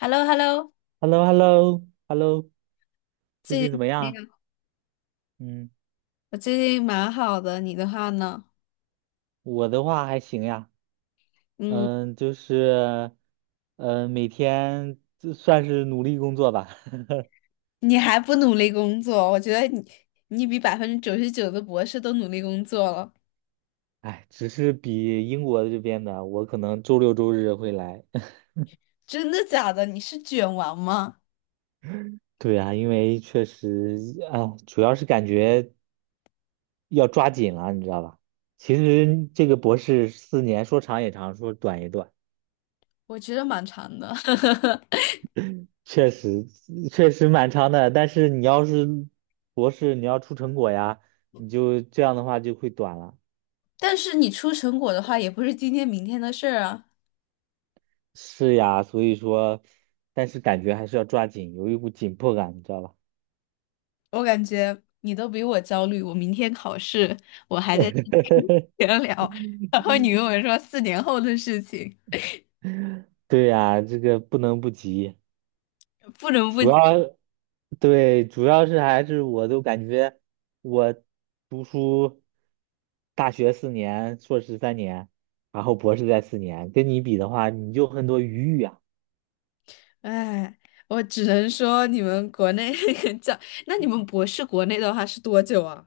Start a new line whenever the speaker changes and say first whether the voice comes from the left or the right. left: h e l l o h e l l o。
right: h e l l o h e l l o h e l l o 最
left: 最
right: 近怎
left: 近
right: 么
left: 那
right: 样？
left: 个，
right: 嗯，
left: 我最近蛮好的，你的话呢？
right: 我的话还行呀，
left: 嗯，
right: 嗯，就是，每天就算是努力工作吧，
left: 你还不努力工作？我觉得你，你比99%的博士都努力工作了。
right: 哎，只是比英国这边的，我可能周六周日会来。
left: 真的假的？你是卷王吗？
right: 对啊，因为确实啊，主要是感觉要抓紧了，你知道吧？其实这个博士四年说长也长，说短也短。
left: 我觉得蛮长的，
right: 确实蛮长的，但是你要是博士，你要出成果呀，你就这样的话就会短了。
left: 但是你出成果的话，也不是今天明天的事儿啊。
right: 是呀，所以说，但是感觉还是要抓紧，有一股紧迫感，你知道吧？
left: 我感觉你都比我焦虑，我明天考试，我还在 闲聊，然后你跟我说4年后的事情。
right: 对呀，这个不能不急，
left: 不能不。
right: 主要对，主要是还是我都感觉我读书，大学四年，硕士三年，然后博士在四年，跟你比的话，你就很多余裕啊。
left: 哎，我只能说你们国内 教，那你们博士国内的话是多久啊？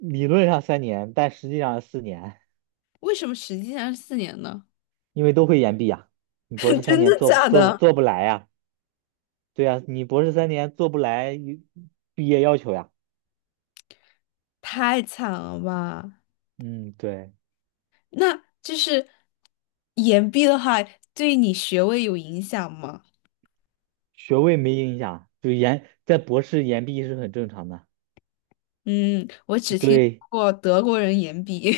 right: 理论上三年，但实际上是四年，
left: 为什么实际上是四年呢？
right: 因为都会延毕呀。你博 士三
left: 真
right: 年
left: 的
right: 做不
left: 假
right: 做
left: 的？
right: 做不来呀？对呀，你博士三年做不来一毕业要求呀。
left: 太惨了吧！
right: 嗯，对，
left: 那就是延毕的话，对你学位有影响吗？
right: 学位没影响，就延在博士延毕是很正常的。
left: 嗯，我只听
right: 对，
left: 过德国人延毕。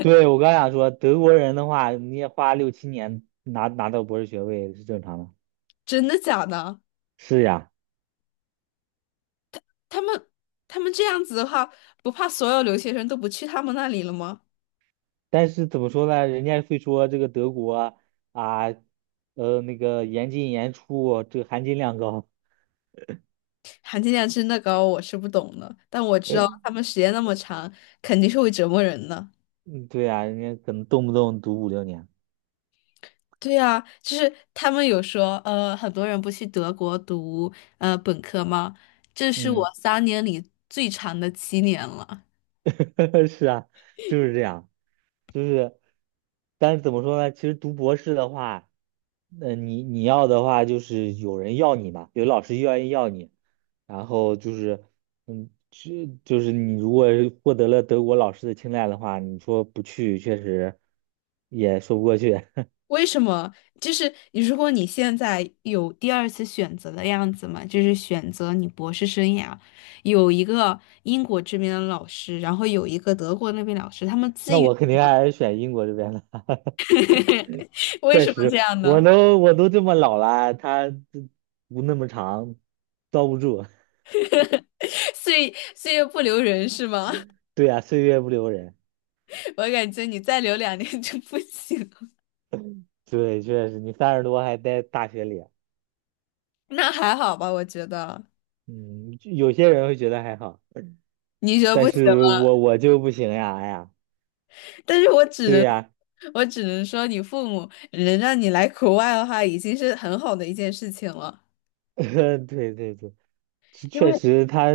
right: 对我刚想说，德国人的话，你也花6、7年拿到博士学位是正常的。
left: 真的假的？
right: 是呀，
left: 他们他们这样子的话，不怕所有留学生都不去他们那里了吗？
right: 但是怎么说呢？人家会说这个德国啊，那个严进严出，这个含金量高。
left: 含金量真的高，我是不懂的，但我知道他们时间那么长，肯定是会折磨人的。
right: 嗯，对呀，人家可能动不动读5、6年。
left: 对啊，就是他们有说，很多人不去德国读本科吗？这是
right: 嗯，
left: 我3年里最长的7年了。
right: 是啊，就是这样，就是，但是怎么说呢？其实读博士的话，那你要的话就是有人要你嘛，有老师愿意要你，然后就是，就是你如果是获得了德国老师的青睐的话，你说不去确实也说不过去。
left: 为什么？就是如果你现在有第二次选择的样子嘛，就是选择你博士生涯，有一个英国这边的老师，然后有一个德国那边老师，他们自
right: 那
left: 己。
right: 我肯定还是选英国这边的。
left: 为
right: 确
left: 什么这
right: 实，
left: 样
right: 我
left: 呢？
right: 都我都这么老了，他这不那么长，遭不住。
left: 岁月不留人是吗？
right: 对呀，岁月不留人。
left: 我感觉你再留2年就不行了。
right: 对，确实，你30多还在大学里，
left: 那还好吧，我觉得
right: 嗯，就有些人会觉得还好，
left: 你觉得不，
right: 但是我就不行呀，哎呀，
left: 但是我只
right: 对
left: 能
right: 呀，
left: 我只能说，你父母能让你来国外的话，已经是很好的一件事情了。
right: 对对对，其
left: 因
right: 确
left: 为，
right: 实他，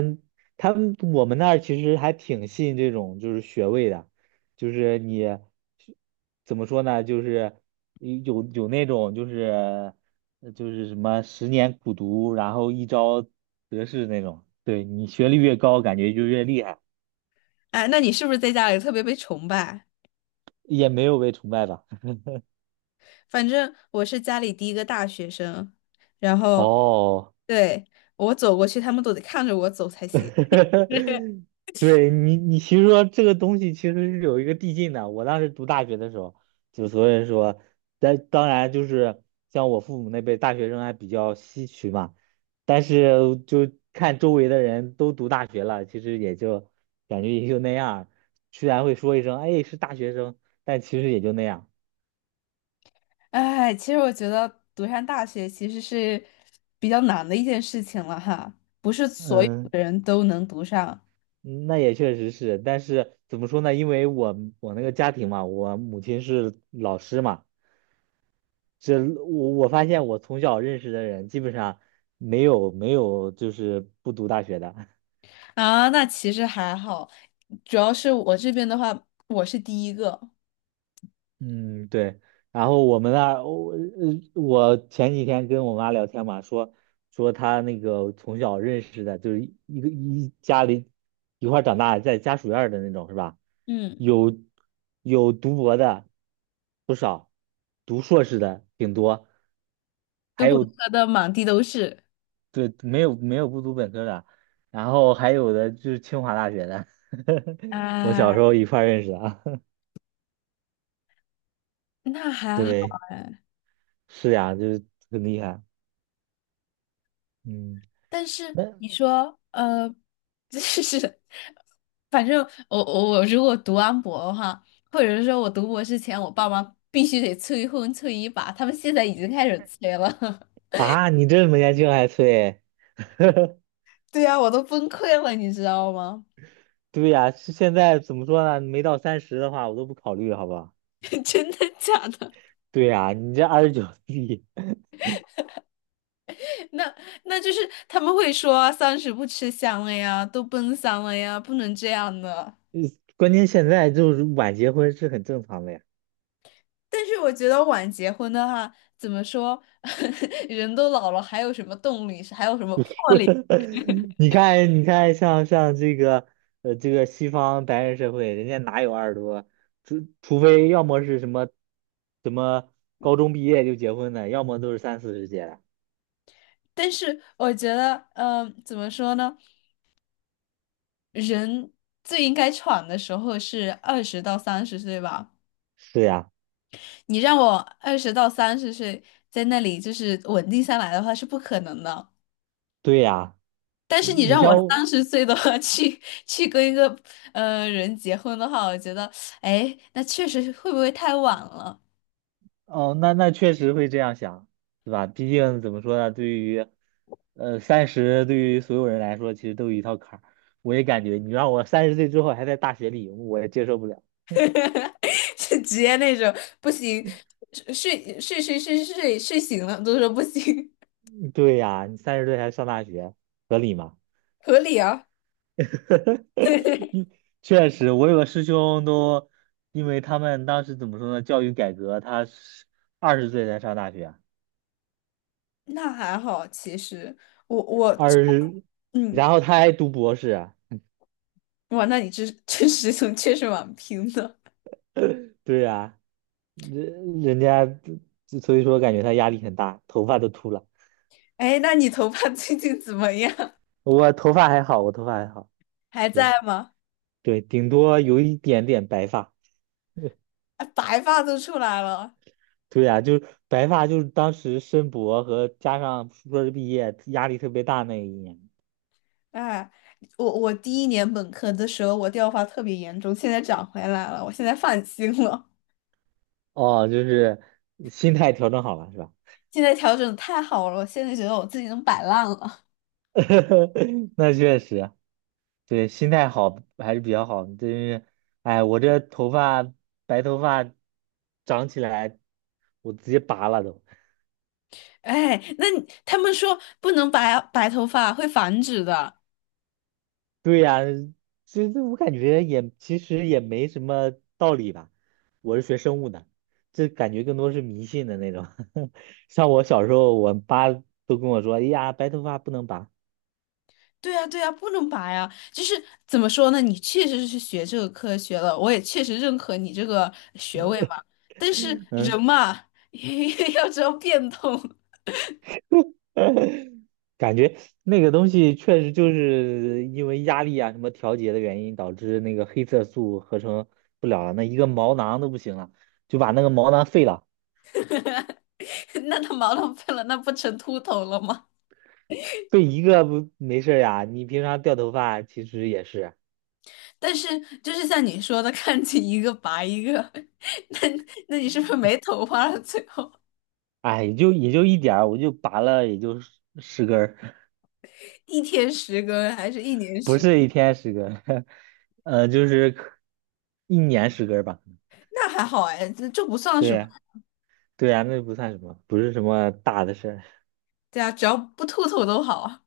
right: 他们我们那儿其实还挺信这种就是学位的，就是你怎么说呢，就是有那种就是什么十年苦读，然后一朝得势那种。对你学历越高，感觉就越厉害，
left: 哎，那你是不是在家里特别被崇拜？
right: 也没有被崇拜吧。
left: 反正我是家里第一个大学生，然后
right: 哦，
left: 对，我走过去，他们都得看着我走才行。
right: 对你其实说这个东西其实是有一个递进的。我当时读大学的时候，就所以说，但当然就是像我父母那辈大学生还比较稀缺嘛，但是就看周围的人都读大学了，其实也就感觉也就那样儿。虽然会说一声"哎，是大学生"，但其实也就那样。
left: 哎，其实我觉得读上大学其实是比较难的一件事情了哈，不是所有
right: 嗯，
left: 的人都能读上
right: 那也确实是，但是怎么说呢？因为我那个家庭嘛，我母亲是老师嘛。这我发现我从小认识的人基本上没有就是不读大学的，
left: 啊。那其实还好，主要是我这边的话，我是第一个，
right: 嗯对。然后我们那儿我前几天跟我妈聊天嘛，说她那个从小认识的，就是一家里一块儿长大，在家属院儿的那种是吧？
left: 嗯，
right: 有有读博的不少，读硕士的挺多，
left: 读本科的满地都是
right: 对，没有不读本科的，然后还有的就是清华大学的，我小
left: 啊，
right: 时候一块儿认识的啊。
left: 那还好
right: 对，
left: 哎。
right: 是呀，就是很厉害。嗯，
left: 但是
right: 那
left: 你说，就是 反正我如果读完博的话，或者是说我读博之前，我爸妈必须得催婚催一把，他们现在已经开始催了。
right: 啊，你这么年轻还催？
left: 对呀，我都崩溃了，你知道吗？
right: 对呀，是现在怎么说呢？没到三十的话，我都不考虑，好吧？
left: 真的假的？
right: 对呀，你这29 岁，
left: 那那就是他们会说啊三十不吃香了呀，都奔三了呀，不能这样的。
right: 关键现在就是晚结婚是很正常的呀。
left: 但是我觉得晚结婚的话，怎么说，人都老了，还有什么动力，还有什么魄力？
right: 你看，你看，像这个，这个西方白人社会，人家哪有20多？除非要么是什么，什么高中毕业就结婚的，要么都是三四十结的。
left: 但是我觉得，怎么说呢？人最应该闯的时候是二十到三十岁吧。
right: 是呀，
left: 你让我二十到三十岁在那里就是稳定下来的话是不可能的。
right: 对呀，
left: 但是你
right: 你
left: 让我
right: 像我
left: 三十岁的话 去跟一个人结婚的话，我觉得，哎，那确实会不会太晚了？
right: 哦，那确实会这样想，对吧？毕竟怎么说呢，对于，三十对于所有人来说，其实都有一套坎儿。我也感觉，你让我三十岁之后还在大学里，我也接受不了。
left: 就直接那种不行，睡睡醒了都说不行，
right: 对呀，你三十岁还上大学，合理吗？
left: 合理啊。
right: 确实，我有个师兄都，因为他们当时怎么说呢，教育改革，他是20岁才上大学，
left: 那还好，其实我我
right: 二十，
left: 嗯，
right: 然后他还读博士啊，
left: 哇，那你这这实从确实蛮拼的。
right: 对呀、人家所以说感觉他压力很大，头发都秃了。
left: 哎，那你头发 最近怎么样？
right: 我头发还好，我头发还好，
left: 还
right: 对
left: 在吗？
right: 对，顶多有一点点白发。
left: 哎，白发都出来了。
right: 对呀、就是白发，就是当时申博和加上硕士毕业压力特别大那一年。
left: 哎，我第一年本科的时候，我掉发特别严重，现在长回来了，我现在放心了。
right: 哦，就是心态调整好了是吧？
left: 现在调整得太好了，我现在觉得我自己能摆烂了。
right: 那确实，对，心态好还是比较好。就是，哎，我这头发白头发长起来，我直接拔了都。
left: 哎，那你他们说不能白头发会繁殖的，
right: 对呀，其实我感觉也其实也没什么道理吧。我是学生物的，这感觉更多是迷信的那种。像我小时候，我爸都跟我说："哎呀，白头发不能拔。"
left: 对呀，对呀，不能拔呀！就是怎么说呢？你确实是学这个科学了，我也确实认可你这个学位嘛。但是
right: 嗯。
left: 人嘛，要知道变通，
right: 感觉那个东西确实就是因为压力啊什么调节的原因，导致那个黑色素合成不了了，那一个毛囊都不行了，就把那个毛囊废了，
left: 那他毛囊废了，那不成秃头了吗？
right: 废一个不没事儿呀。你平常掉头发其实也是，
left: 但是就是像你说的，看见一个拔一个，那那你是不是没头发了？最后
right: 哎，也就一点儿，我就拔了也就十根儿
left: 一天10根还是一年
right: 不
left: 十？
right: 是一天10根儿，就是一年十根儿吧。
left: 那还好哎，这不算
right: 对
left: 什么。
right: 呀，对呀，那不算什么，不是什么大的事儿。
left: 对啊，只要不秃头都好啊。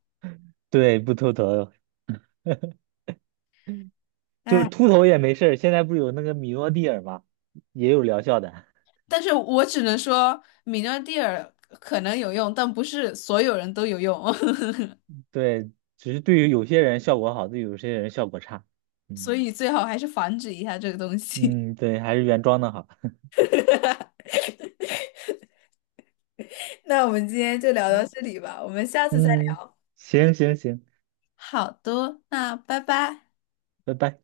right: 对，不秃头。就是
left: 哎。
right: 秃头也没事儿，现在不是有那个米诺地尔吗？也有疗效的，
left: 但是我只能说，米诺地尔可能有用，但不是所有人都有用，
right: 对，只是对于有些人效果好，对于有些人效果差。
left: 所
right: 嗯
left: 以最好还是防止一下这个东西。
right: 嗯，对，还是原装的好。
left: 那我们今天就聊到这 里吧，我们下次再
right: 嗯，
left: 聊。
right: 行行行，
left: 好的，那拜拜。
right: 拜拜。